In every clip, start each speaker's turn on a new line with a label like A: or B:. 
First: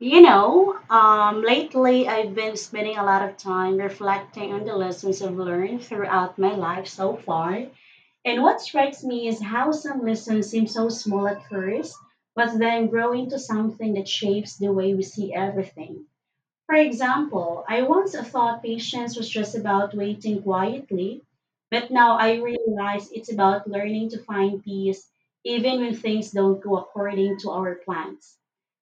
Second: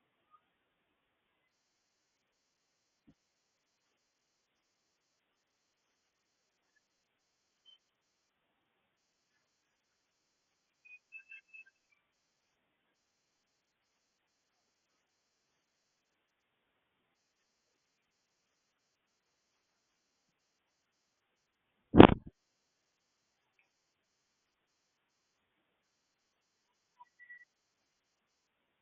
A: Lately I've been spending a lot of time reflecting on the lessons I've learned throughout my life so far. And what strikes me is how some lessons seem so small at first, but then grow into something that shapes the way we see everything. For example, I once thought patience was just about waiting quietly, but now I realize it's about learning to find peace even when things don't go according to our plans.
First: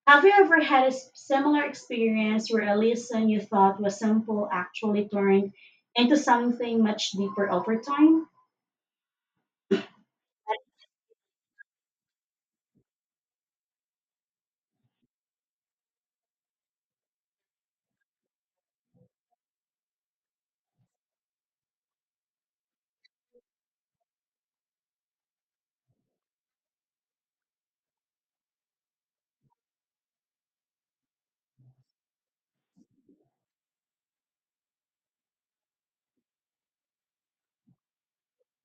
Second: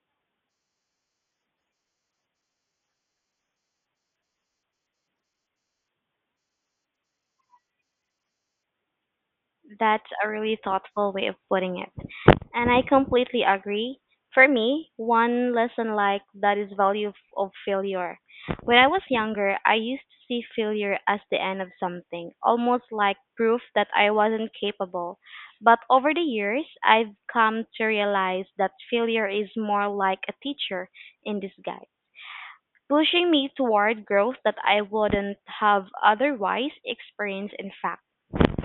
A: Have you ever had a similar experience where a lesson you thought was simple actually turned into something much deeper over time?
B: That's a really thoughtful way of putting it. And I completely agree. For me, one lesson like that is value of failure. When I was younger, I used to see failure as the end of something, almost like proof that I wasn't capable. But over the years, I've come to realize that failure is more like a teacher in disguise, pushing me toward growth that I wouldn't have otherwise experienced in fact.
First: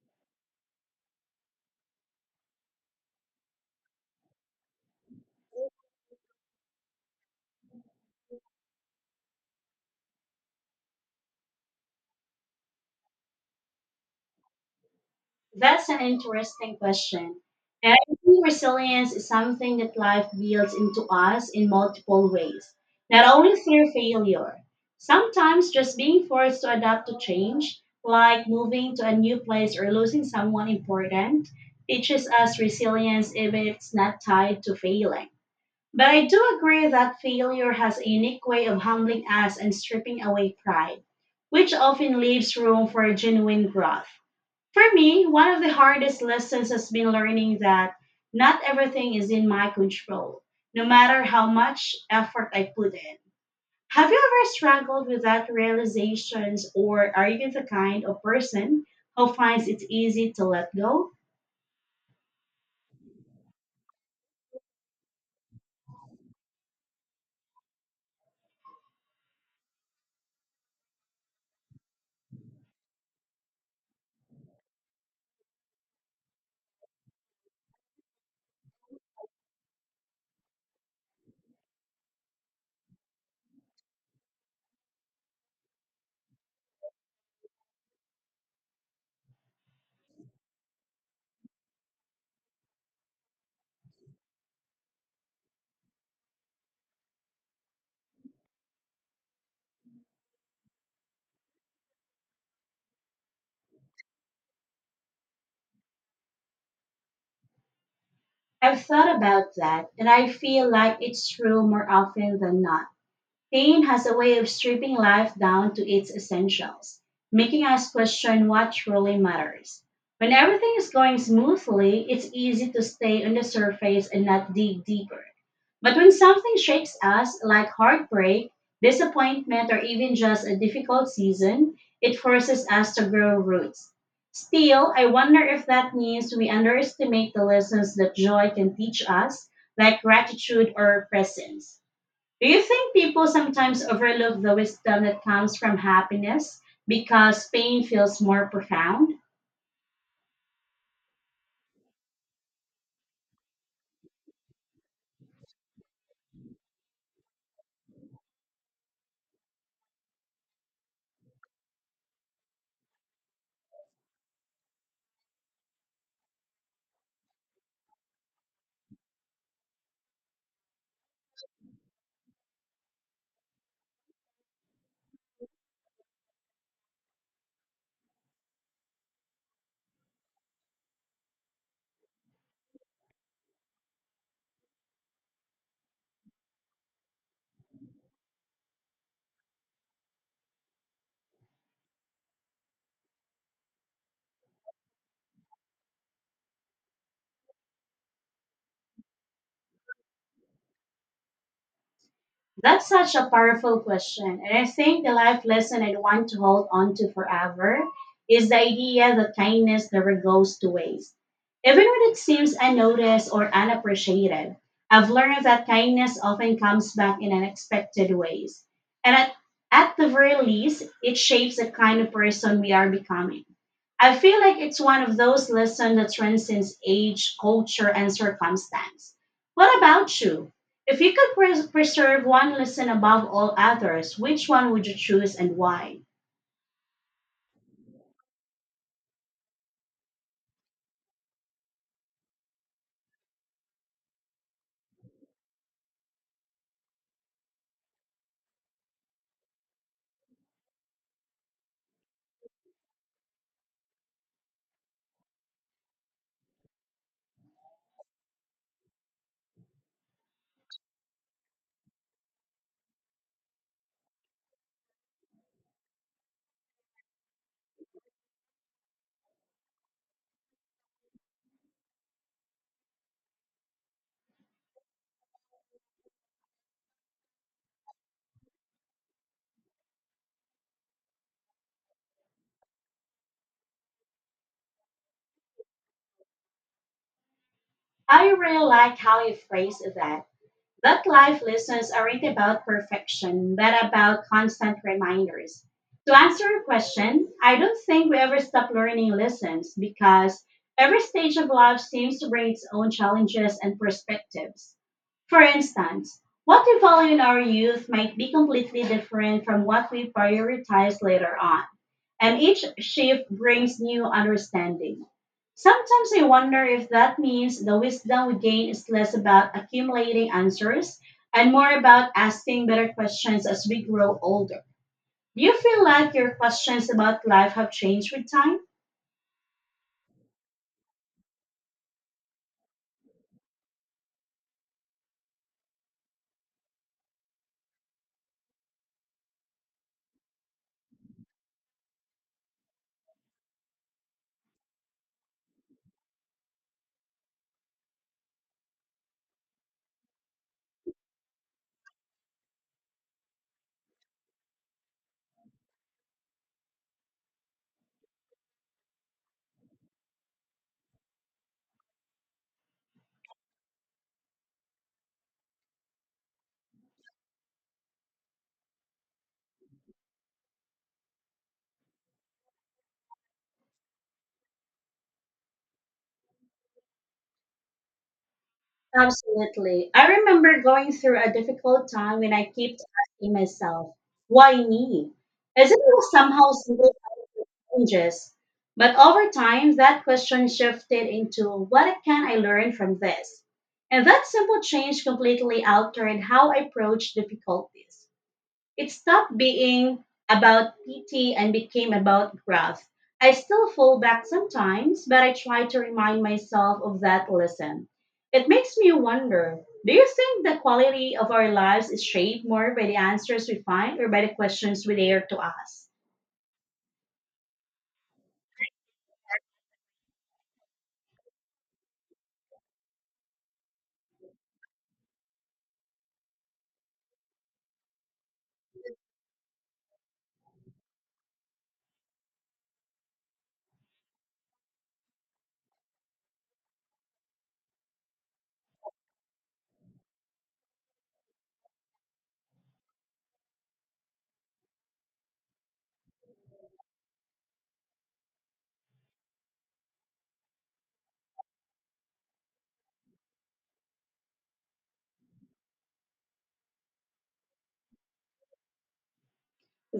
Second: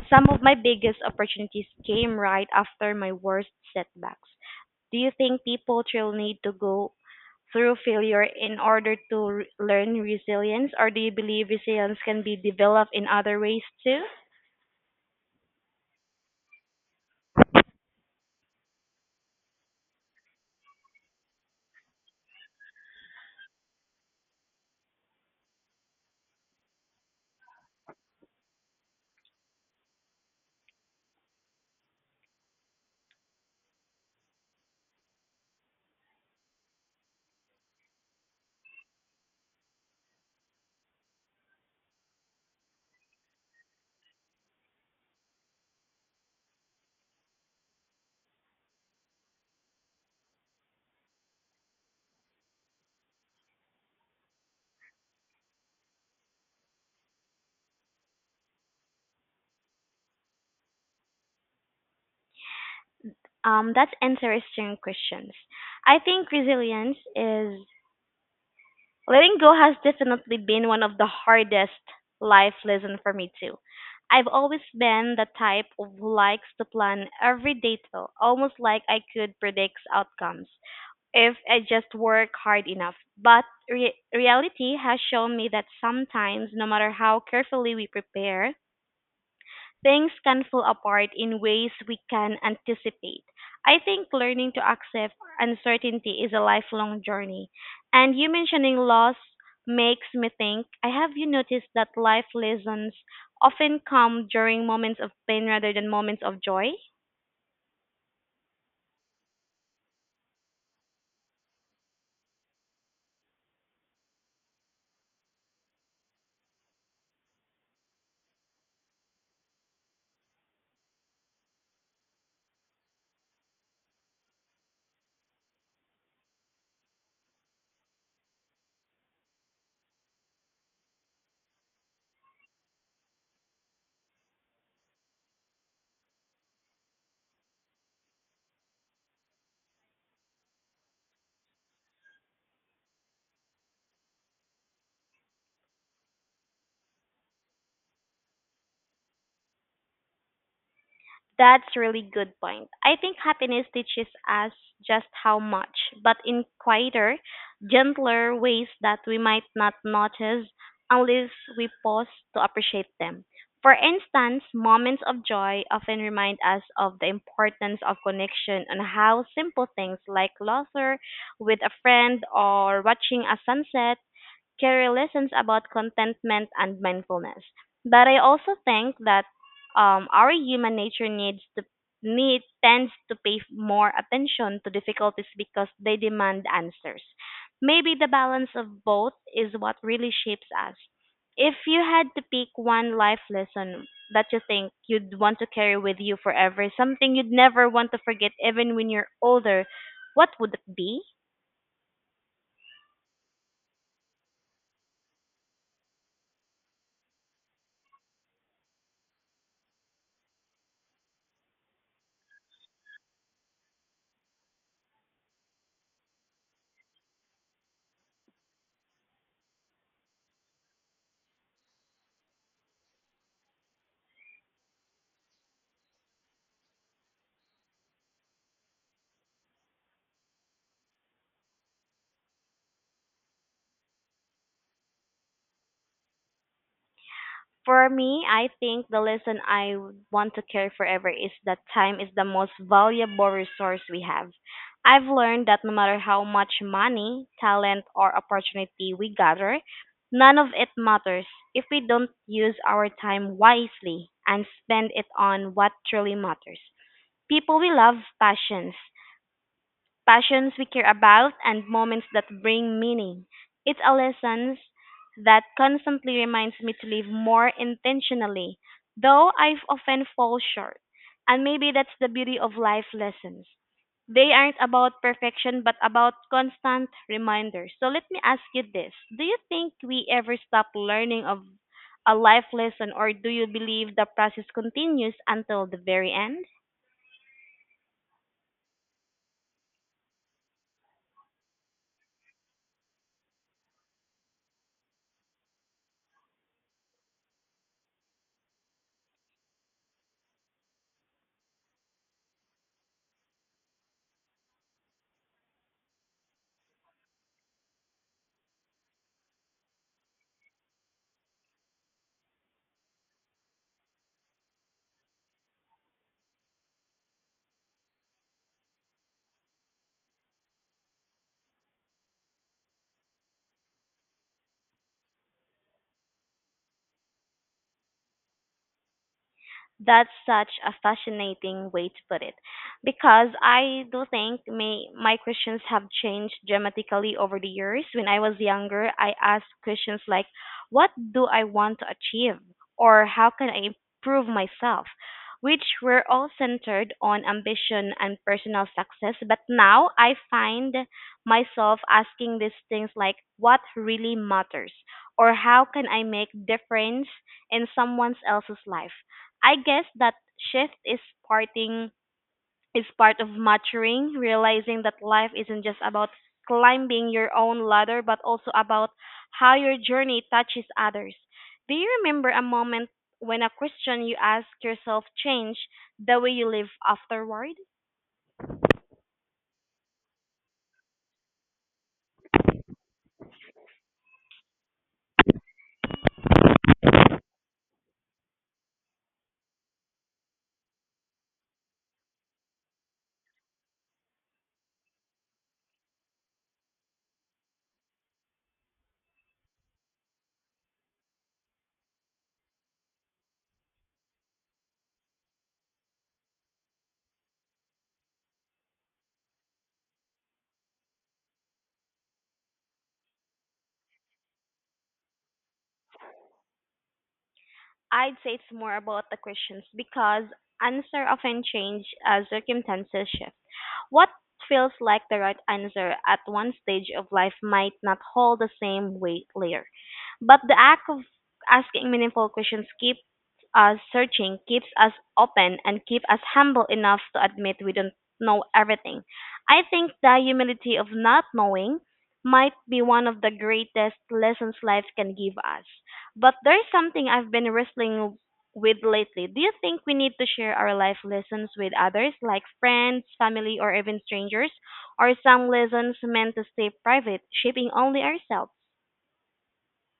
B: Some of my biggest opportunities came right after my worst setbacks. Do you think people still need to go through failure in order to learn resilience, or do you believe resilience can be developed in other ways too?
A: That's an interesting question. And I think resilience is something that life builds into us in multiple ways, not only through failure. Sometimes just being forced to adapt to change, like moving to a new place or losing someone important, teaches us resilience even if it's not tied to failing. But I do agree that failure has a unique way of humbling us and stripping away pride, which often leaves room for genuine growth. For me, one of the hardest lessons has been learning that not everything is in my control, no matter how much effort I put in. Have you ever struggled with that realizations, or are you the kind of person who finds it easy to let go?
B: That's interesting questions. I think resilience is letting go has definitely been one of the hardest life lessons for me too. I've always been the type of who likes to plan every detail, almost like I could predict outcomes if I just work hard enough. But reality has shown me that sometimes, no matter how carefully we prepare, things can fall apart in ways we can anticipate. I think learning to accept uncertainty is a lifelong journey. And you mentioning loss makes me think I have you noticed that life lessons often come during moments of pain rather than moments of joy?
A: I've thought about that, and I feel like it's true more often than not. Pain has a way of stripping life down to its essentials, making us question what truly matters. When everything is going smoothly, it's easy to stay on the surface and not dig deeper. But when something shakes us, like heartbreak, disappointment, or even just a difficult season, it forces us to grow roots. Still, I wonder if that means we underestimate the lessons that joy can teach us, like gratitude or presence. Do you think people sometimes overlook the wisdom that comes from happiness because pain feels more profound?
B: That's really good point. I think happiness teaches us just how much, but in quieter, gentler ways that we might not notice unless we pause to appreciate them. For instance, moments of joy often remind us of the importance of connection and how simple things like laughter with a friend or watching a sunset carry lessons about contentment and mindfulness. But I also think that our human nature needs to need tends to pay more attention to difficulties because they demand answers. Maybe the balance of both is what really shapes us. If you had to pick one life lesson that you think you'd want to carry with you forever, something you'd never want to forget even when you're older, what would it be?
A: That's such a powerful question. And I think the life lesson I'd want to hold on to forever is the idea that kindness never goes to waste. Even when it seems unnoticed or unappreciated, I've learned that kindness often comes back in unexpected ways. And at, at the very least, it shapes the kind of person we are becoming. I feel like it's one of those lessons that transcends age, culture, and circumstance. What about you? If you could preserve one lesson above all others, which one would you choose and why?
B: For me, I think the lesson I would want to carry forever is that time is the most valuable resource we have. I've learned that no matter how much money, talent, or opportunity we gather, none of it matters if we don't use our time wisely and spend it on what truly matters. People we love, passions, passions we care about, and moments that bring meaning. It's a lesson that constantly reminds me to live more intentionally, though I've often fall short. And maybe that's the beauty of life lessons. They aren't about perfection, but about constant reminders. So let me ask you this. Do you think we ever stop learning of a life lesson, or do you believe the process continues until the very end?
A: I really like how you phrased that. That life lessons aren't about perfection, but about constant reminders. To answer your question, I don't think we ever stop learning lessons because every stage of life seems to bring its own challenges and perspectives. For instance, what we value in our youth might be completely different from what we prioritize later on, and each shift brings new understanding. Sometimes I wonder if that means the wisdom we gain is less about accumulating answers and more about asking better questions as we grow older. Do you feel like your questions about life have changed with time?
B: That's such a fascinating way to put it, because I do think my questions have changed dramatically over the years. When I was younger, I asked questions like, "What do I want to achieve?" or "How can I improve myself?" Which were all centered on ambition and personal success. But now I find myself asking these things like, "What really matters?" or "How can I make difference in someone else's life?" I guess that shift is parting part of maturing, realizing that life isn't just about climbing your own ladder but also about how your journey touches others. Do you remember a moment when a question you ask yourself changed the way you live afterward?
A: Absolutely. I remember going through a difficult time when I kept asking myself, why me? As if it was somehow simple challenges. But over time, that question shifted into, what can I learn from this? And that simple change completely altered how I approach difficulties. It stopped being about pity and became about growth. I still fall back sometimes, but I try to remind myself of that lesson. It makes me wonder, do you think the quality of our lives is shaped more by the answers we find or by the questions we dare to ask?
B: I'd say it's more about the questions because answer often change as circumstances shift. What feels like the right answer at one stage of life might not hold the same weight later. But the act of asking meaningful questions keeps us searching, keeps us open, and keeps us humble enough to admit we don't know everything. I think the humility of not knowing might be one of the greatest lessons life can give us. But there's something I've been wrestling with lately. Do you think we need to share our life lessons with others, like friends, family, or even strangers? Are some lessons meant to stay private, shaping only ourselves?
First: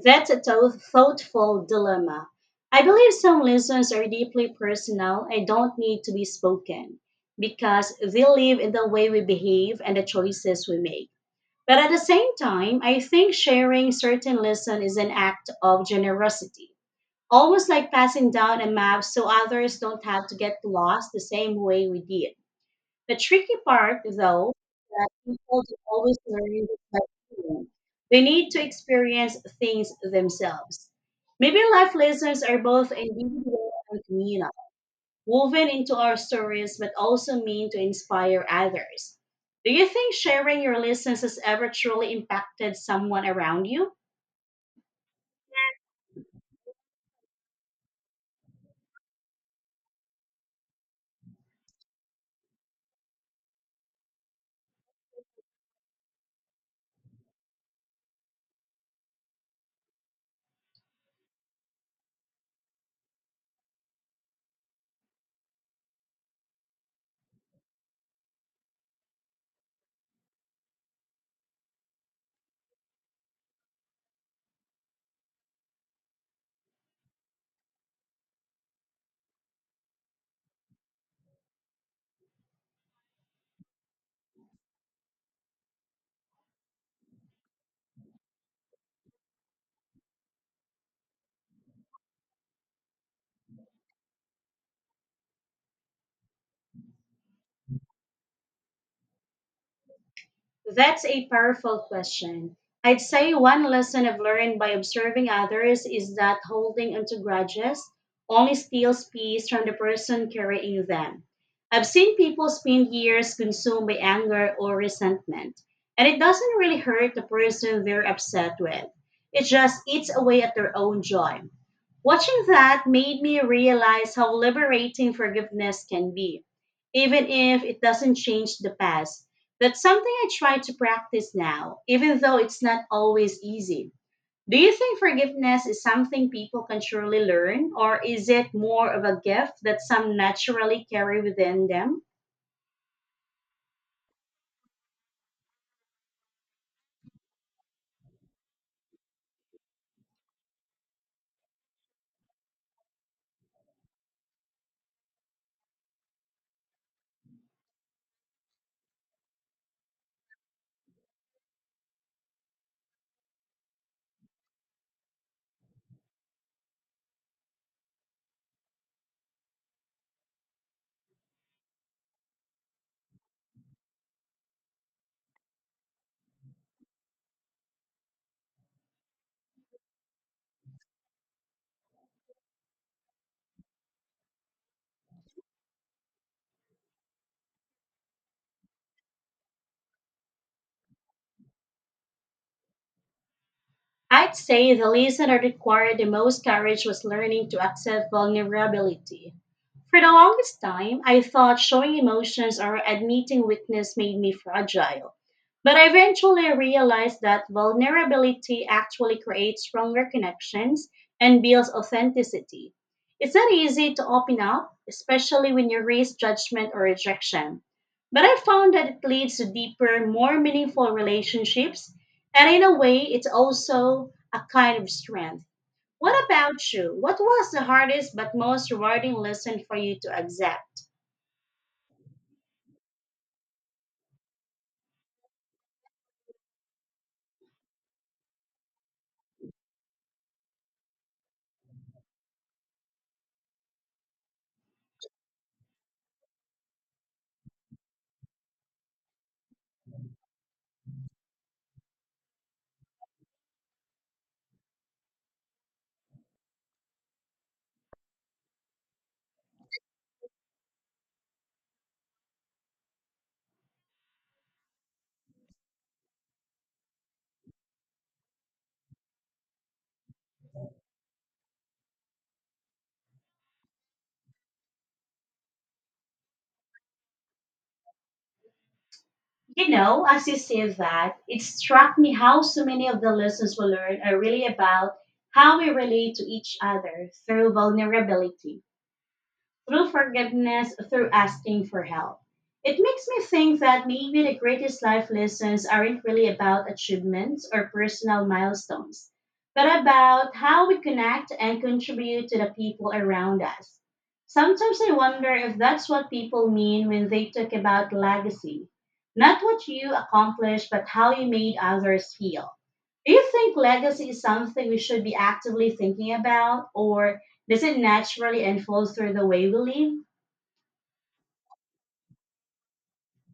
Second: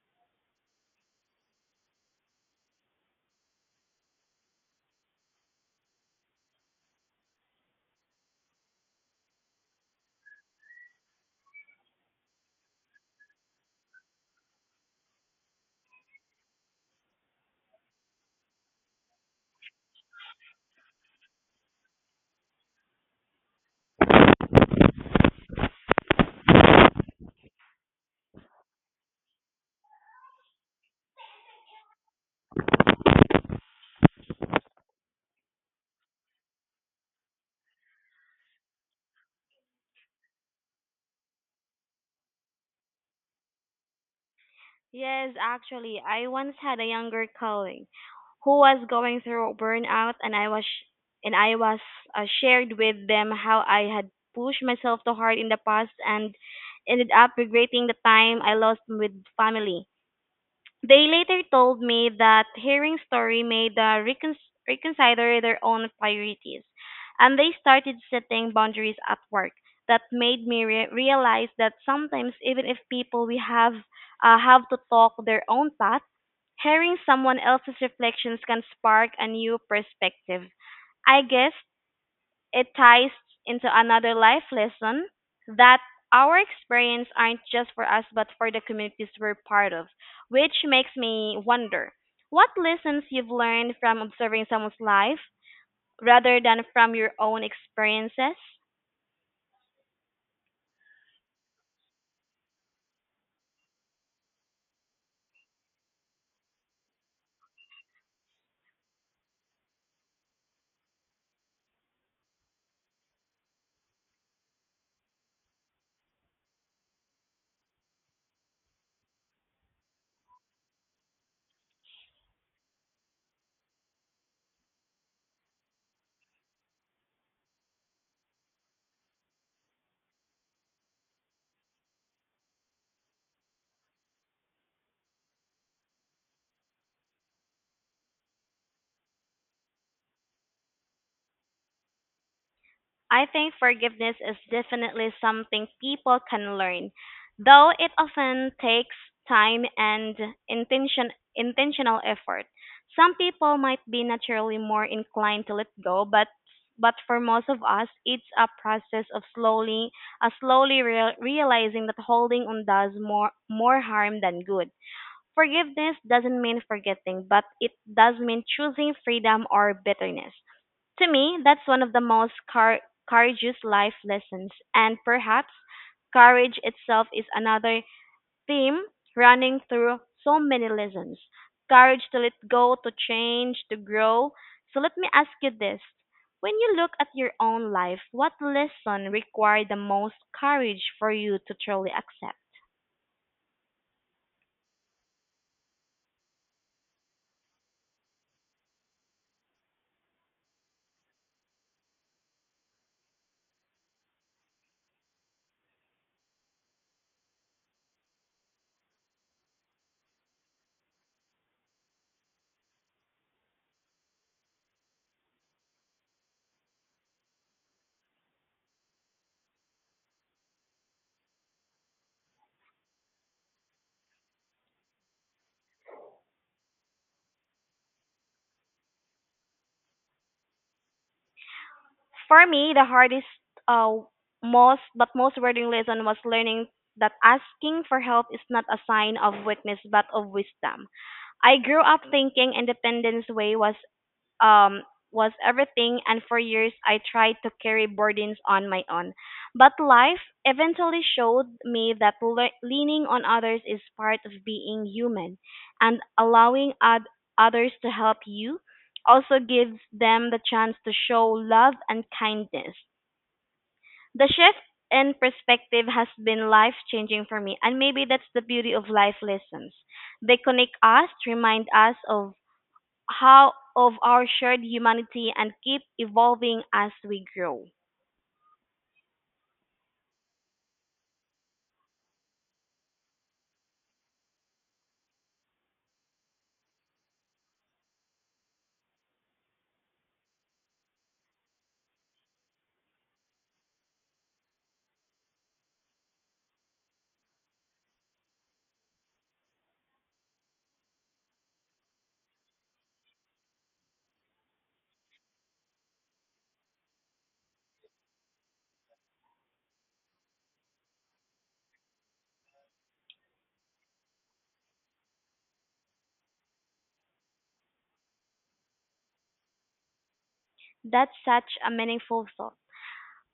A: That's a thoughtful dilemma. I believe some lessons are deeply personal and don't need to be spoken because they live in the way we behave and the choices we make. But at the same time, I think sharing certain lesson is an act of generosity. Almost like passing down a map so others don't have to get lost the same way we did. The tricky part, though, is that people don't always learn this by doing. They need to experience things themselves. Maybe life lessons are both individual and communal, woven into our stories, but also mean to inspire others. Do you think sharing your lessons has ever truly impacted someone around you?
B: Yes, actually, I once had a younger colleague who was going through burnout, and I was shared with them how I had pushed myself too hard in the past and ended up regretting the time I lost with family. They later told me that hearing story made the reconsider their own priorities, and they started setting boundaries at work. That made me realize that sometimes, even if people we have to talk their own path, hearing someone else's reflections can spark a new perspective. I guess it ties into another life lesson that our experience aren't just for us but for the communities we're part of, which makes me wonder what lessons you've learned from observing someone's life rather than from your own experiences?
A: That's a powerful question. I'd say one lesson I've learned by observing others is that holding onto grudges only steals peace from the person carrying them. I've seen people spend years consumed by anger or resentment, and it doesn't really hurt the person they're upset with. It just eats away at their own joy. Watching that made me realize how liberating forgiveness can be, even if it doesn't change the past. That's something I try to practice now, even though it's not always easy. Do you think forgiveness is something people can truly learn, or is it more of a gift that some naturally carry within them?
B: I think forgiveness is definitely something people can learn, though it often takes time and intention, intentional effort. Some people might be naturally more inclined to let go, but for most of us, it's a process of slowly realizing that holding on does more harm than good. Forgiveness doesn't mean forgetting, but it does mean choosing freedom or bitterness. To me, that's one of the most courageous life lessons, and perhaps courage itself is another theme running through so many lessons. Courage to let go, to change, to grow. So let me ask you this. When you look at your own life, what lesson required the most courage for you to truly accept?
A: I'd say the lesson that required the most courage was learning to accept vulnerability. For the longest time, I thought showing emotions or admitting weakness made me fragile. But I eventually realized that vulnerability actually creates stronger connections and builds authenticity. It's not easy to open up, especially when you risk judgment or rejection. But I found that it leads to deeper, more meaningful relationships, and in a way, it's also a kind of strength. What about you? What was the hardest but most rewarding lesson for you to accept?
B: For me, the hardest, uh, most but most rewarding lesson was learning that asking for help is not a sign of weakness but of wisdom. I grew up thinking independence way um, was everything, and for years I tried to carry burdens on my own. But life eventually showed me that leaning on others is part of being human, and allowing others to help you also gives them the chance to show love and kindness. The shift in perspective has been life changing for me, and maybe that's the beauty of life lessons. They connect us, remind us of how of our shared humanity and keep evolving as we grow.
A: You know, as you say that, it struck me how so many of the lessons we learn are really about how we relate to each other through vulnerability, through forgiveness, through asking for help. It makes me think that maybe the greatest life lessons aren't really about achievements or personal milestones, but about how we connect and contribute to the people around us. Sometimes I wonder if that's what people mean when they talk about legacy. Not what you accomplished, but how you made others feel. Do you think legacy is something we should be actively thinking about, or doesn't naturally and flows through the way we live?
B: That's such a meaningful thought.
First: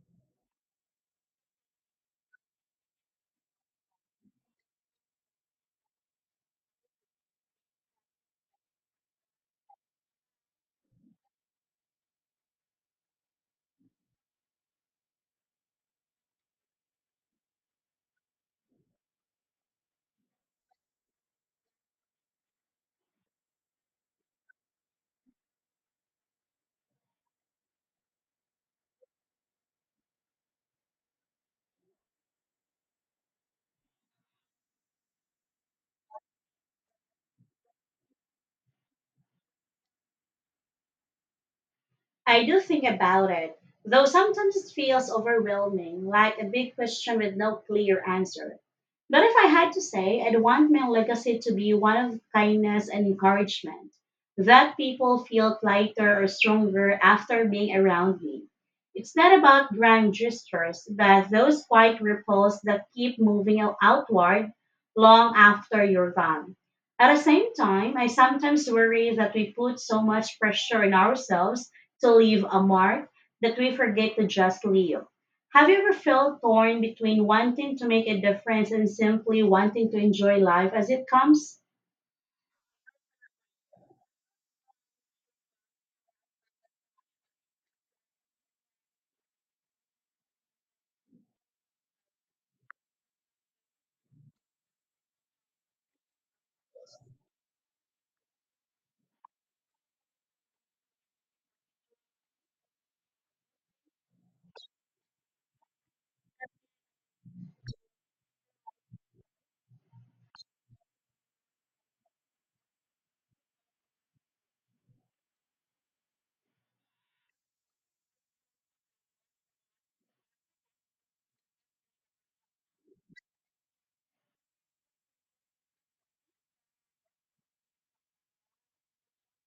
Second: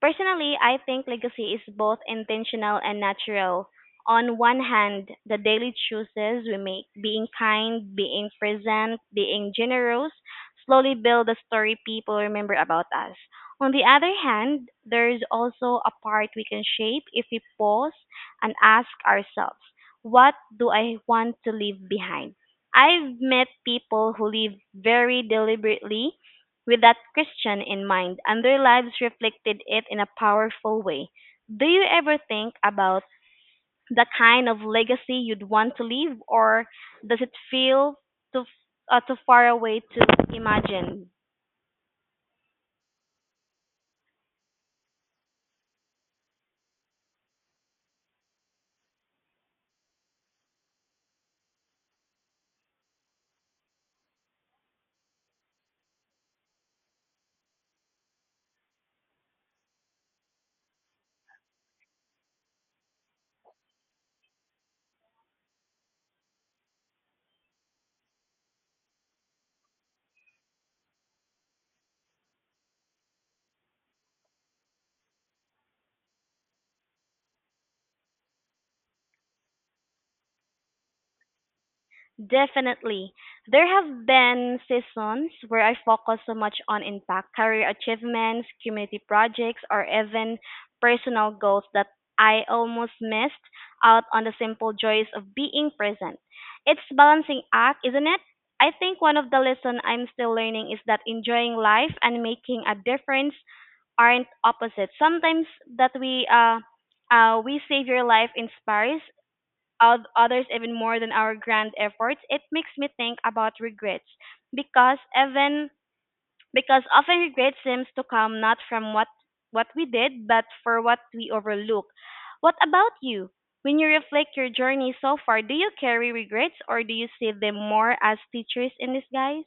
B: Personally, I think legacy is both intentional and natural. On one hand, the daily choices we make, being kind, being present, being generous, slowly build the story people remember about us. On the other hand, there is also a part we can shape if we pause and ask ourselves, what do I want to leave behind? I've met people who live very deliberately with that question in mind, and their lives reflected it in a powerful way. Do you ever think about the kind of legacy you'd want to leave, or does it feel too, too far away to imagine?
A: I do think about it, though sometimes it feels overwhelming, like a big question with no clear answer. But if I had to say, I'd want my legacy to be one of kindness and encouragement, that people feel lighter or stronger after being around me. It's not about grand gestures, but those quiet ripples that keep moving outward long after you're gone. At the same time, I sometimes worry that we put so much pressure on ourselves to leave a mark that we forget to just live. Have you ever felt torn between wanting to make a difference and simply wanting to enjoy life as it comes?
B: Definitely. There have been seasons where I focus so much on impact, career achievements, community projects, or even personal goals that I almost missed out on the simple joys of being present. It's balancing act, isn't it? I think one of the lessons I'm still learning is that enjoying life and making a difference aren't opposite. Sometimes that we save your life inspires others even more than our grand efforts. It makes me think about regrets because even because often regret seems to come not from what we did but for what we overlook. What about you? When you reflect your journey so far, do you carry regrets or do you see them more as teachers in disguise?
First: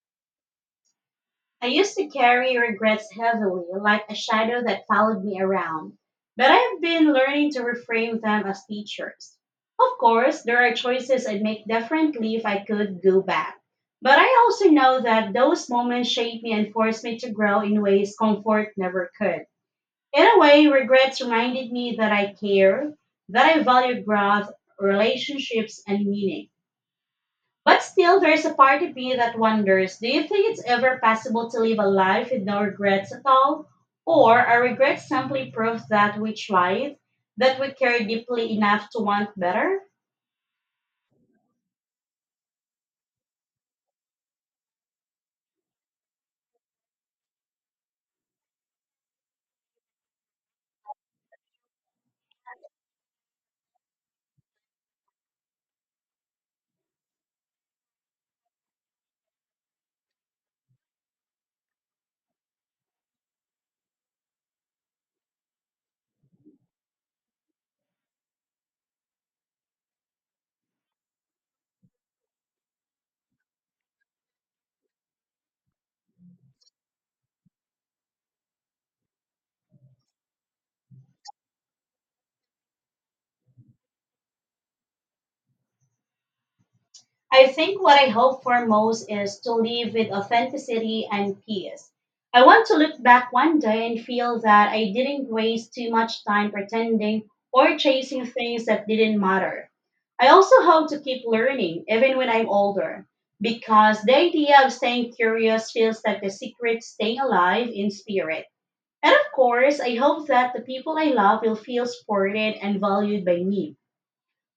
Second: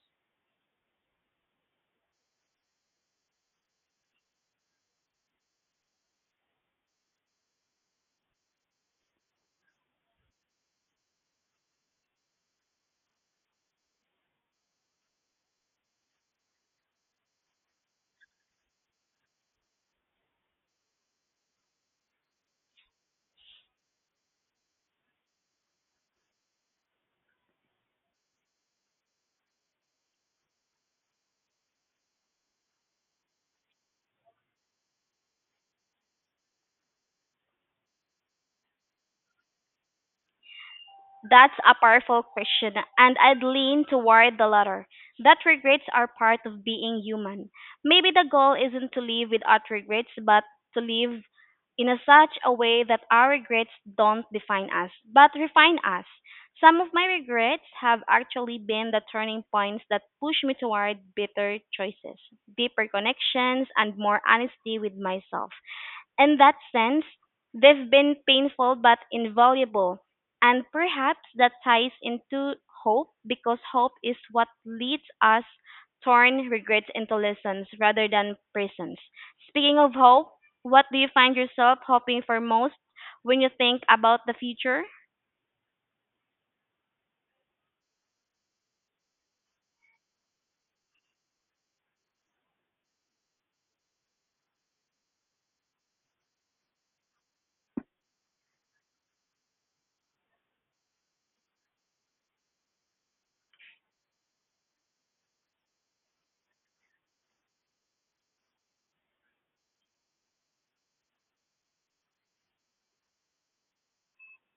A: I used to carry regrets heavily, like a shadow that followed me around, but I've been learning to reframe them as teachers. Of course, there are choices I'd make differently if I could go back, but I also know that those moments shaped me and forced me to grow in ways comfort never could. In a way, regrets reminded me that I care, that I value growth, relationships, and meaning. But still, there's a part of me that wonders, do you think it's ever possible to live a life with no regrets at all? Or are regrets simply proof that we tried, that we care deeply enough to want better?
B: That's a powerful question, and I'd lean toward the latter. That regrets are part of being human. Maybe the goal isn't to live without regrets, but to live in a such a way that our regrets don't define us, but refine us. Some of my regrets have actually been the turning points that push me toward better choices, deeper connections, and more honesty with myself. In that sense, they've been painful but invaluable. And perhaps that ties into hope because hope is what leads us torn regrets into lessons rather than prisons. Speaking of hope, what do you find yourself hoping for most when you think about the future?
A: I think what I hope for most is to live with authenticity and peace. I want to look back one day and feel that I didn't waste too much time pretending or chasing things that didn't matter. I also hope to keep learning even when I'm older because the idea of staying curious feels like the secret to staying alive in spirit. And of course, I hope that the people I love will feel supported and valued by me.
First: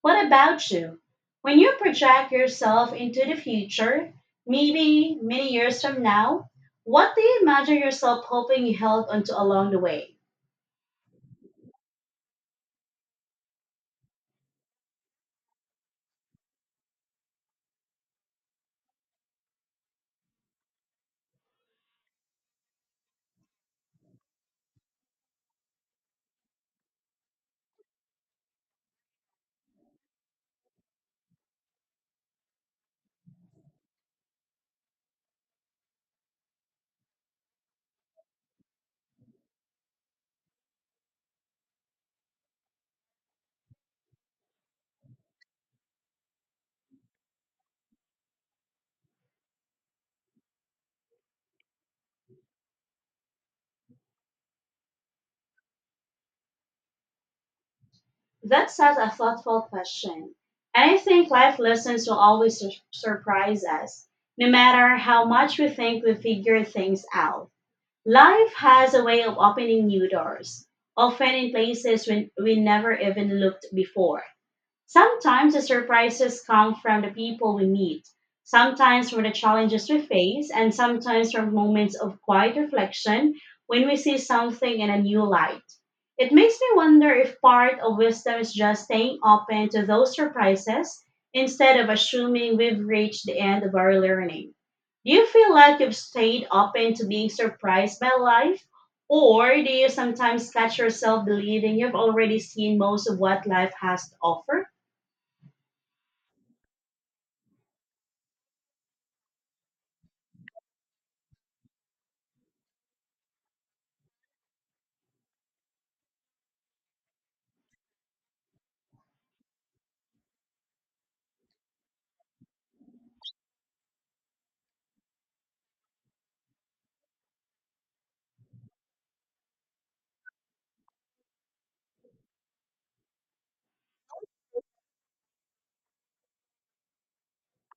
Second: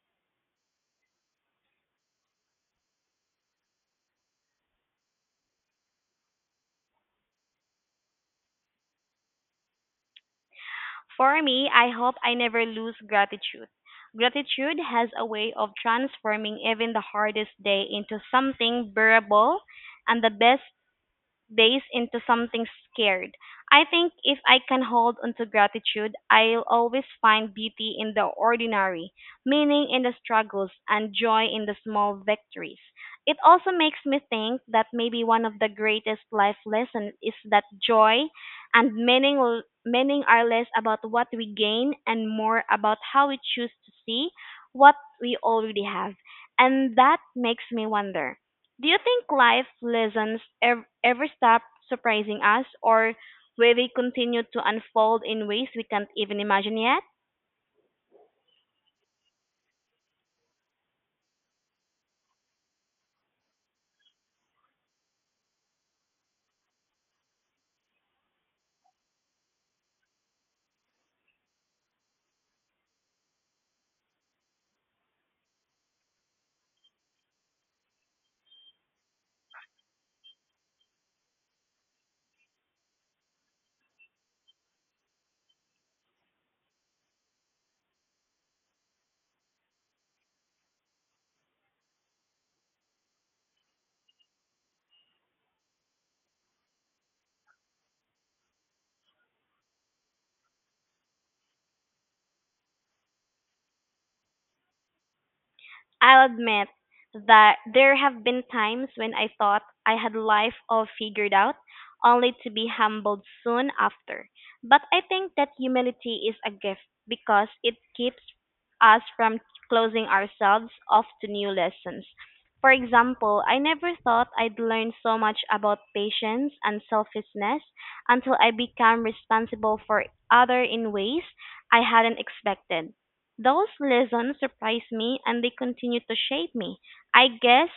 A: What about you? When you project yourself into the future, maybe many years from now, what do you imagine yourself hoping you held onto along the way?
B: For me, I hope I never lose gratitude. Gratitude has a way of transforming even the hardest day into something bearable and the best days into something scared. I think if I can hold onto gratitude, I'll always find beauty in the ordinary, meaning in the struggles, and joy in the small victories. It also makes me think that maybe one of the greatest life lessons is that joy and meaning are less about what we gain and more about how we choose to see what we already have. And that makes me wonder, do you think life lessons ever stop surprising us, or will they continue to unfold in ways we can't even imagine yet?
A: That's such a thoughtful question. And I think life lessons will always surprise us, no matter how much we think we figure things out. Life has a way of opening new doors, often in places when we never even looked before. Sometimes the surprises come from the people we meet, sometimes from the challenges we face, and sometimes from moments of quiet reflection when we see something in a new light. It makes me wonder if part of wisdom is just staying open to those surprises instead of assuming we've reached the end of our learning. Do you feel like you've stayed open to being surprised by life? Or do you sometimes catch yourself believing you've already seen most of what life has to offer?
B: I'll admit that there have been times when I thought I had life all figured out, only to be humbled soon after. But I think that humility is a gift because it keeps us from closing ourselves off to new lessons. For example, I never thought I'd learn so much about patience and selfishness until I became responsible for other in ways I hadn't expected. Those lessons surprised me, and they continue to shape me. I guess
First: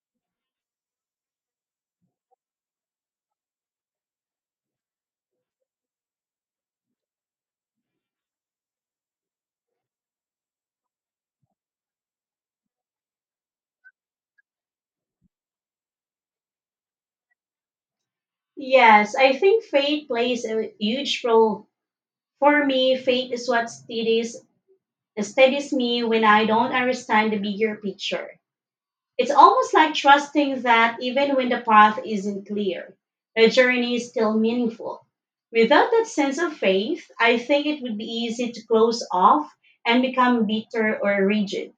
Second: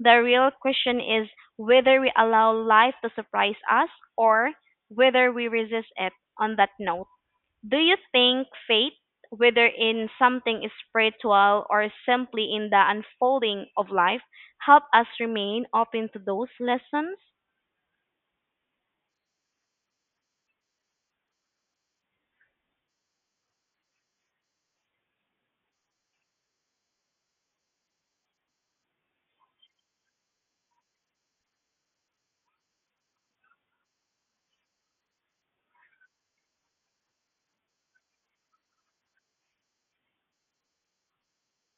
B: the real question is whether we allow life to surprise us or whether we resist it. On that note, do you think fate, whether in something spiritual or simply in the unfolding of life, help us remain open to those lessons?
A: Yes, I think faith plays a huge role. For me, faith is what steadies me when I don't understand the bigger picture. It's almost like trusting that even when the path isn't clear, the journey is still meaningful. Without that sense of faith, I think it would be easy to close off and become bitter or rigid.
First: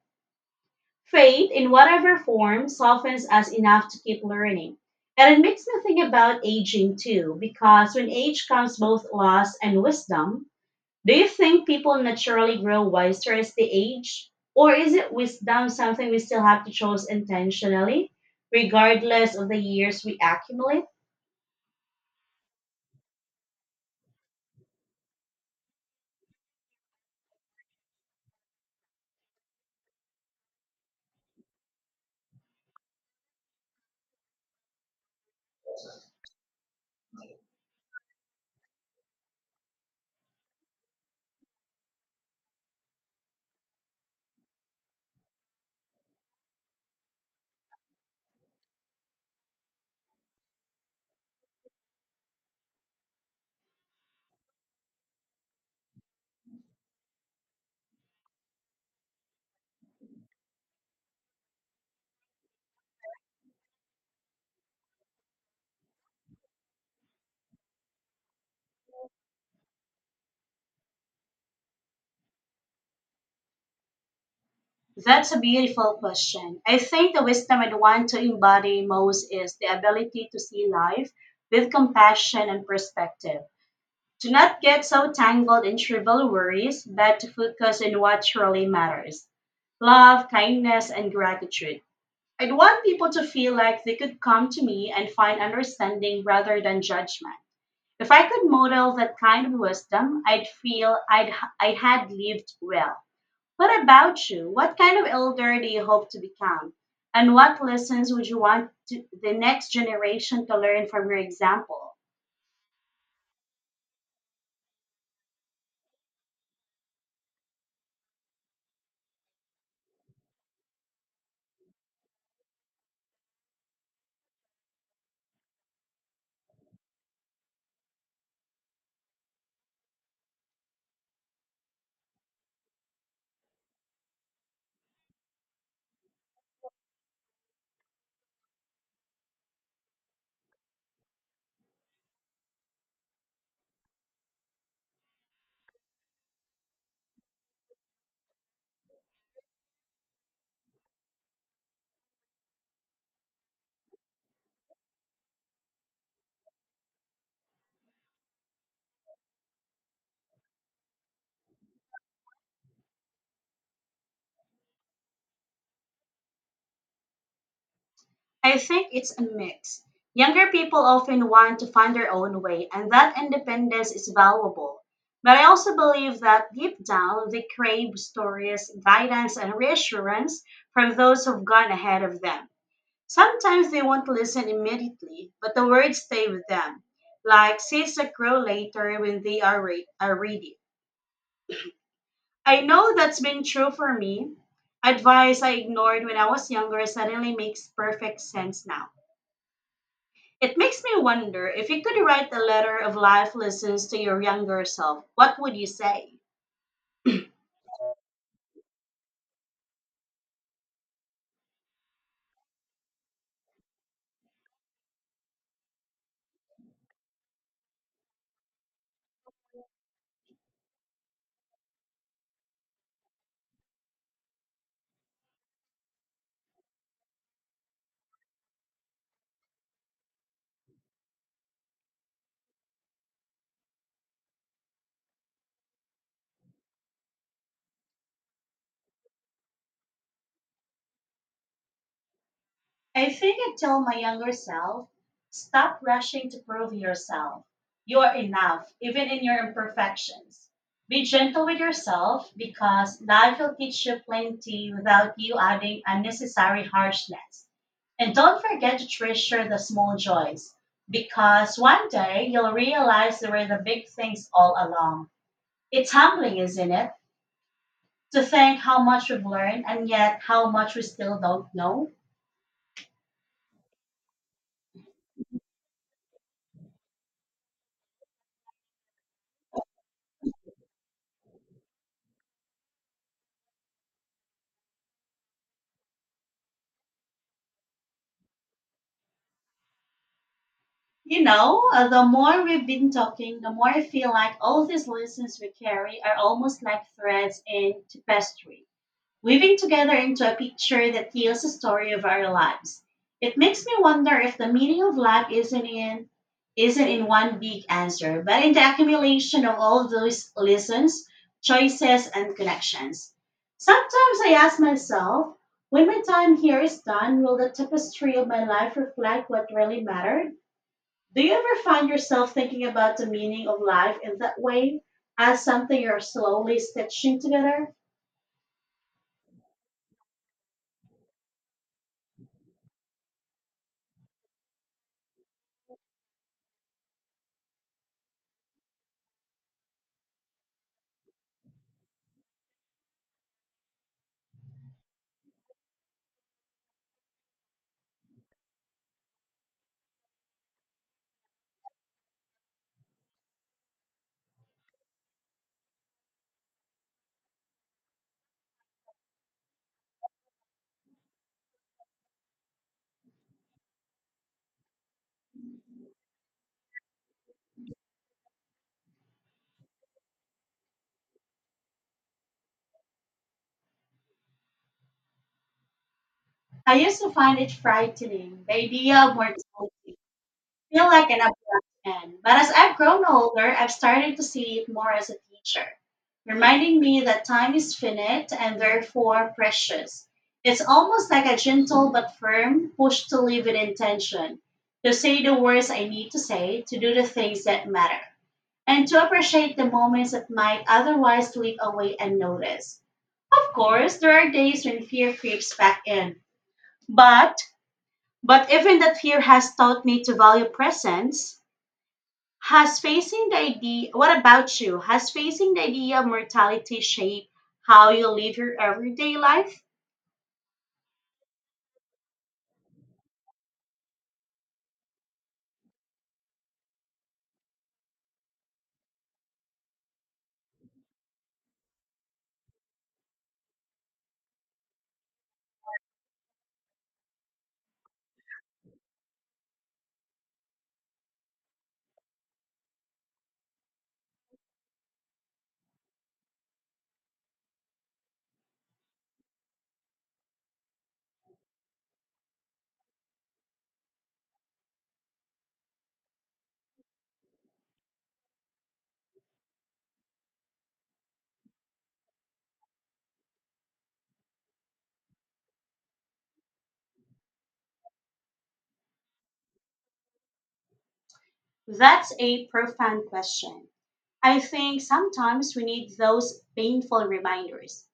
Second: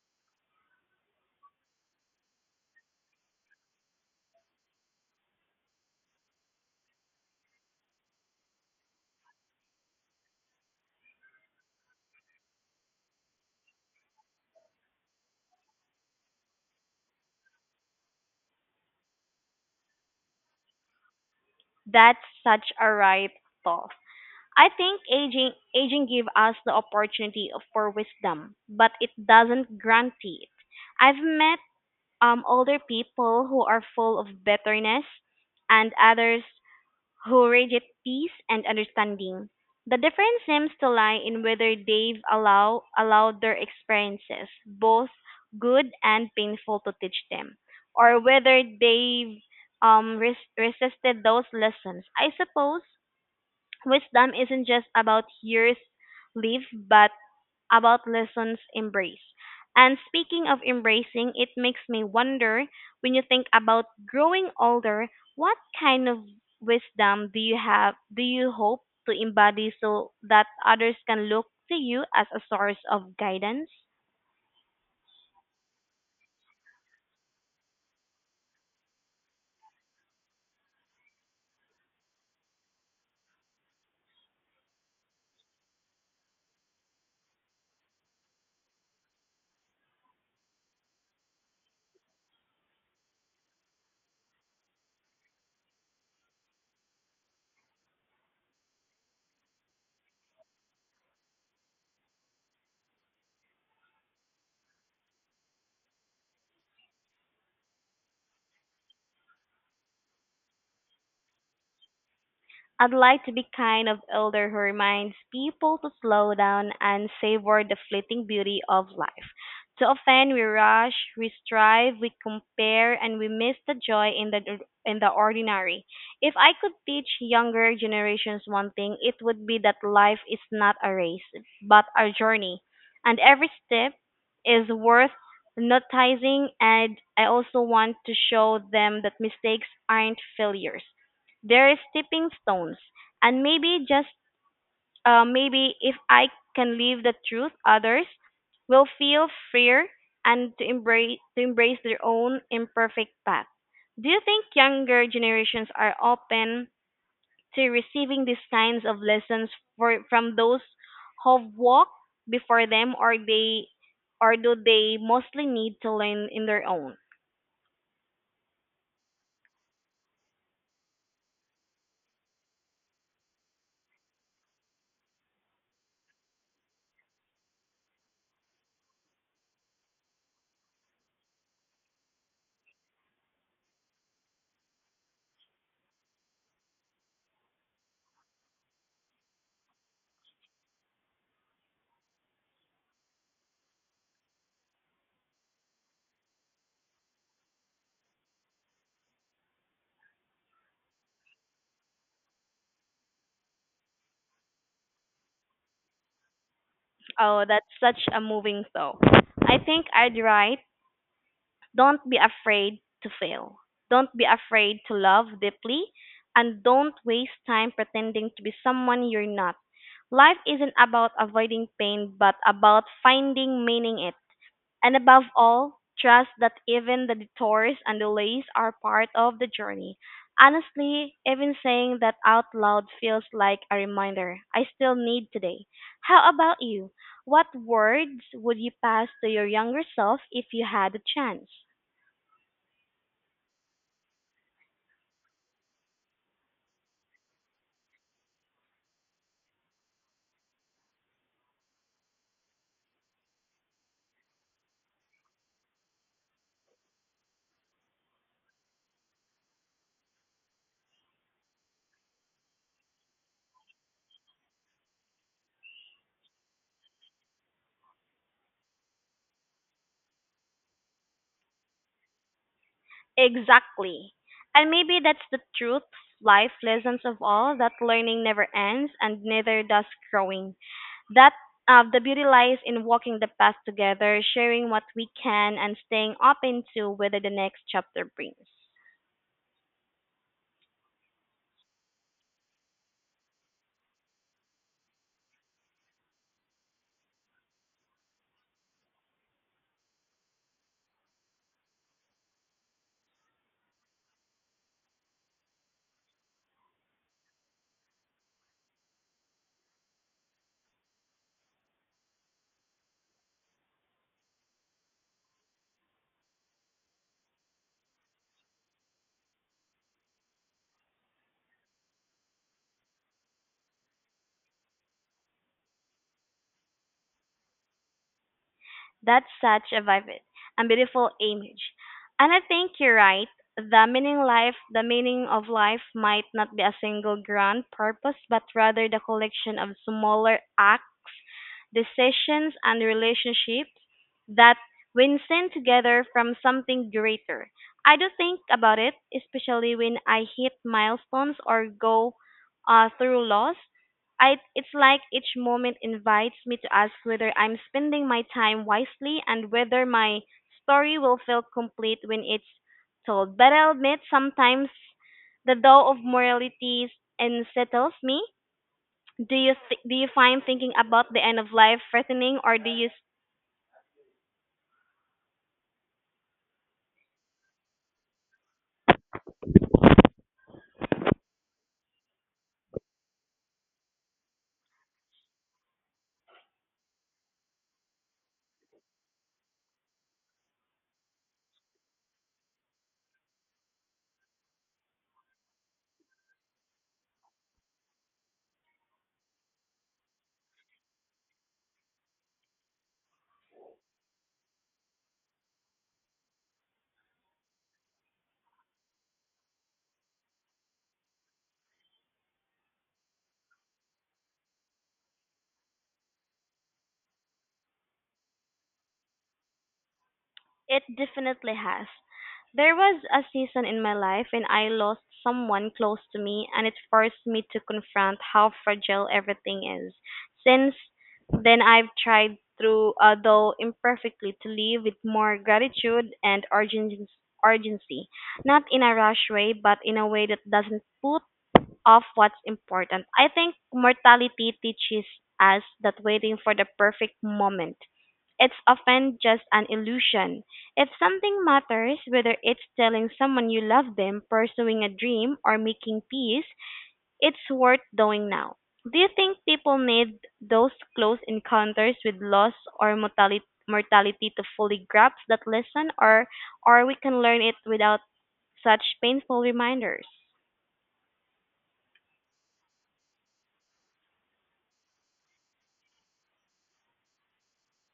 A: Faith, in whatever form, softens us enough to keep learning. And it makes me think about aging too, because when age comes both loss and wisdom, do you think people naturally grow wiser as they age? Or is it wisdom something we still have to choose intentionally, regardless of the years we accumulate?
B: That's such a right thought. I think aging give us the for wisdom, but it doesn't guarantee it. I've met older people who are full of bitterness and others who reject peace and understanding. The difference seems to lie in whether they've allowed their experiences, both good and painful, to teach them, or whether they've resisted those lessons. I suppose wisdom isn't just about years lived, but about lessons embraced. And speaking of embracing, it makes me wonder, when you think about growing older, what kind of wisdom do you hope to embody so that others can look to you as a source of guidance?
A: That's a beautiful question. I think the wisdom I'd want to embody most is the ability to see life with compassion and perspective. Do not get so tangled in trivial worries, but to focus on what truly matters: love, kindness, and gratitude. I'd want people to feel like they could come to me and find understanding rather than judgment. If I could model that kind of wisdom, I'd feel I had lived well. What about you? What kind of elder do you hope to become? And what lessons would you want to, the next generation to learn from your example?
B: I'd like to be kind of elder who reminds people to slow down and savor the fleeting beauty of life. Too often we rush, we strive, we compare, and we miss the joy in the ordinary. If I could teach younger generations one thing, it would be that life is not a race, but a journey, and every step is worth noticing. And I also want to show them that mistakes aren't failures, there is tipping stones, and maybe just maybe if I can live the truth, others will feel freer and to embrace their own imperfect path. Do you think younger generations are open to receiving these kinds of lessons from those who've walked before them, or do they mostly need to learn in their own?
A: I think it's a mix. Younger people often want to find their own way, and that independence is valuable. But I also believe that deep down, they crave stories, guidance, and reassurance from those who've gone ahead of them. Sometimes they won't listen immediately, but the words stay with them, like seeds that grow later when are ready. I know that's been true for me. Advice I ignored when I was younger suddenly makes perfect sense now. It makes me wonder if you could write a letter of life lessons to your younger self, what would you say?
B: Oh, that's such a moving thought. I think I'd write, don't be afraid to fail. Don't be afraid to love deeply. And don't waste time pretending to be someone you're not. Life isn't about avoiding pain, but about finding meaning in it. And above all, trust that even the detours and delays are part of the journey. Honestly, even saying that out loud feels like a reminder I still need today. How about you? What words would you pass to your younger self if you had a chance?
A: I think I tell my younger self, stop rushing to prove yourself. You are enough, even in your imperfections. Be gentle with yourself because life will teach you plenty without you adding unnecessary harshness. And don't forget to treasure the small joys because one day you'll realize there were the big things all along. It's humbling, isn't it? To think how much we've learned and yet how much we still don't know.
B: Exactly. And maybe that's the truth, life lessons of all, that learning never ends and neither does growing. That the beauty lies in walking the path together, sharing what we can and staying open to whether the next chapter brings.
A: The more we've been talking, the more I feel like all these lessons we carry are almost like threads in tapestry, weaving together into a picture that tells a story of our lives. It makes me wonder if the meaning of life isn't in one big answer, but in the accumulation of all those lessons, choices, and connections. Sometimes I ask myself, when my time here is done, will the tapestry of my life reflect what really mattered? Do you ever find yourself thinking about the meaning of life in that way, as something you're slowly stitching together?
B: That's such a vivid and beautiful image. And I think you're right. The meaning of life might not be a single grand purpose, but rather the collection of smaller acts, decisions, and relationships that, when seen together, from something greater. I do think about it, especially when I hit milestones or go through loss. I, it's like each moment invites me to ask whether I'm spending my time wisely and whether my story will feel complete when it's told. But I'll admit, sometimes the dough of morality unsettles me. Do you find thinking about the end of life threatening, or do you?
A: I used to find it frightening, the idea of mortality, feel like an abrupt end. But as I've grown older, I've started to see it more as a teacher, reminding me that time is finite and therefore precious. It's almost like a gentle but firm push to live with intention, to say the words I need to say, to do the things that matter, and to appreciate the moments that might otherwise slip away unnoticed. Of course, there are days when fear creeps back in, but even that fear has taught me to value presence. Has facing the idea, What about you? Has facing the idea of mortality shaped how you live your everyday life?
B: It definitely has. There was a season in my life when I lost someone close to me, and it forced me to confront how fragile everything is. Since then, I've tried through, although imperfectly, to live with more gratitude and urgency. Not in a rush way, but in a way that doesn't put of what's important. I think mortality teaches us that waiting for the perfect moment, it's often just an illusion. If something matters, whether it's telling someone you love them, pursuing a dream, or making peace, it's worth doing now. Do you think people need those close encounters with loss or mortality to fully grasp that lesson, or we can learn it without such painful reminders?
A: That's a profound question. I think sometimes we need those painful reminders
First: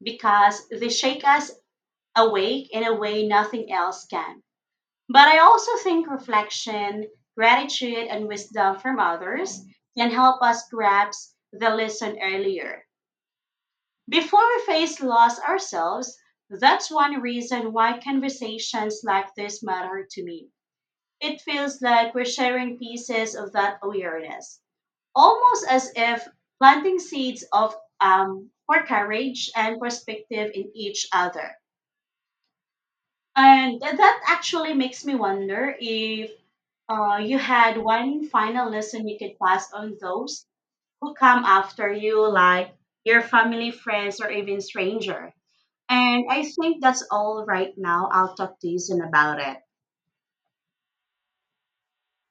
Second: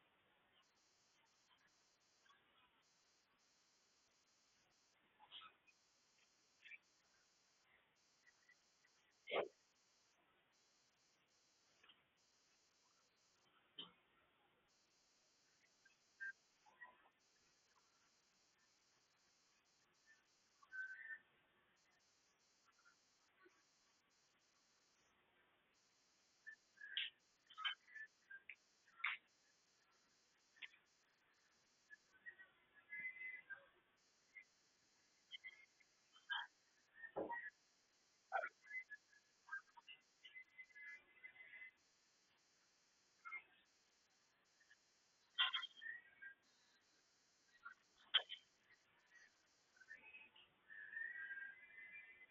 A: because they shake us awake in a way nothing else can. But I also think reflection, gratitude, and wisdom from others can help us grasp the lesson earlier. Before we face loss ourselves, that's one reason why conversations like this matter to me. It feels like we're sharing pieces of that awareness almost as if planting seeds of for courage and perspective in each other. And that actually makes me wonder if you had one final lesson you could pass on those who come after you, like your family, friends, or even stranger. And I think that's all right now. I'll talk to you soon about it.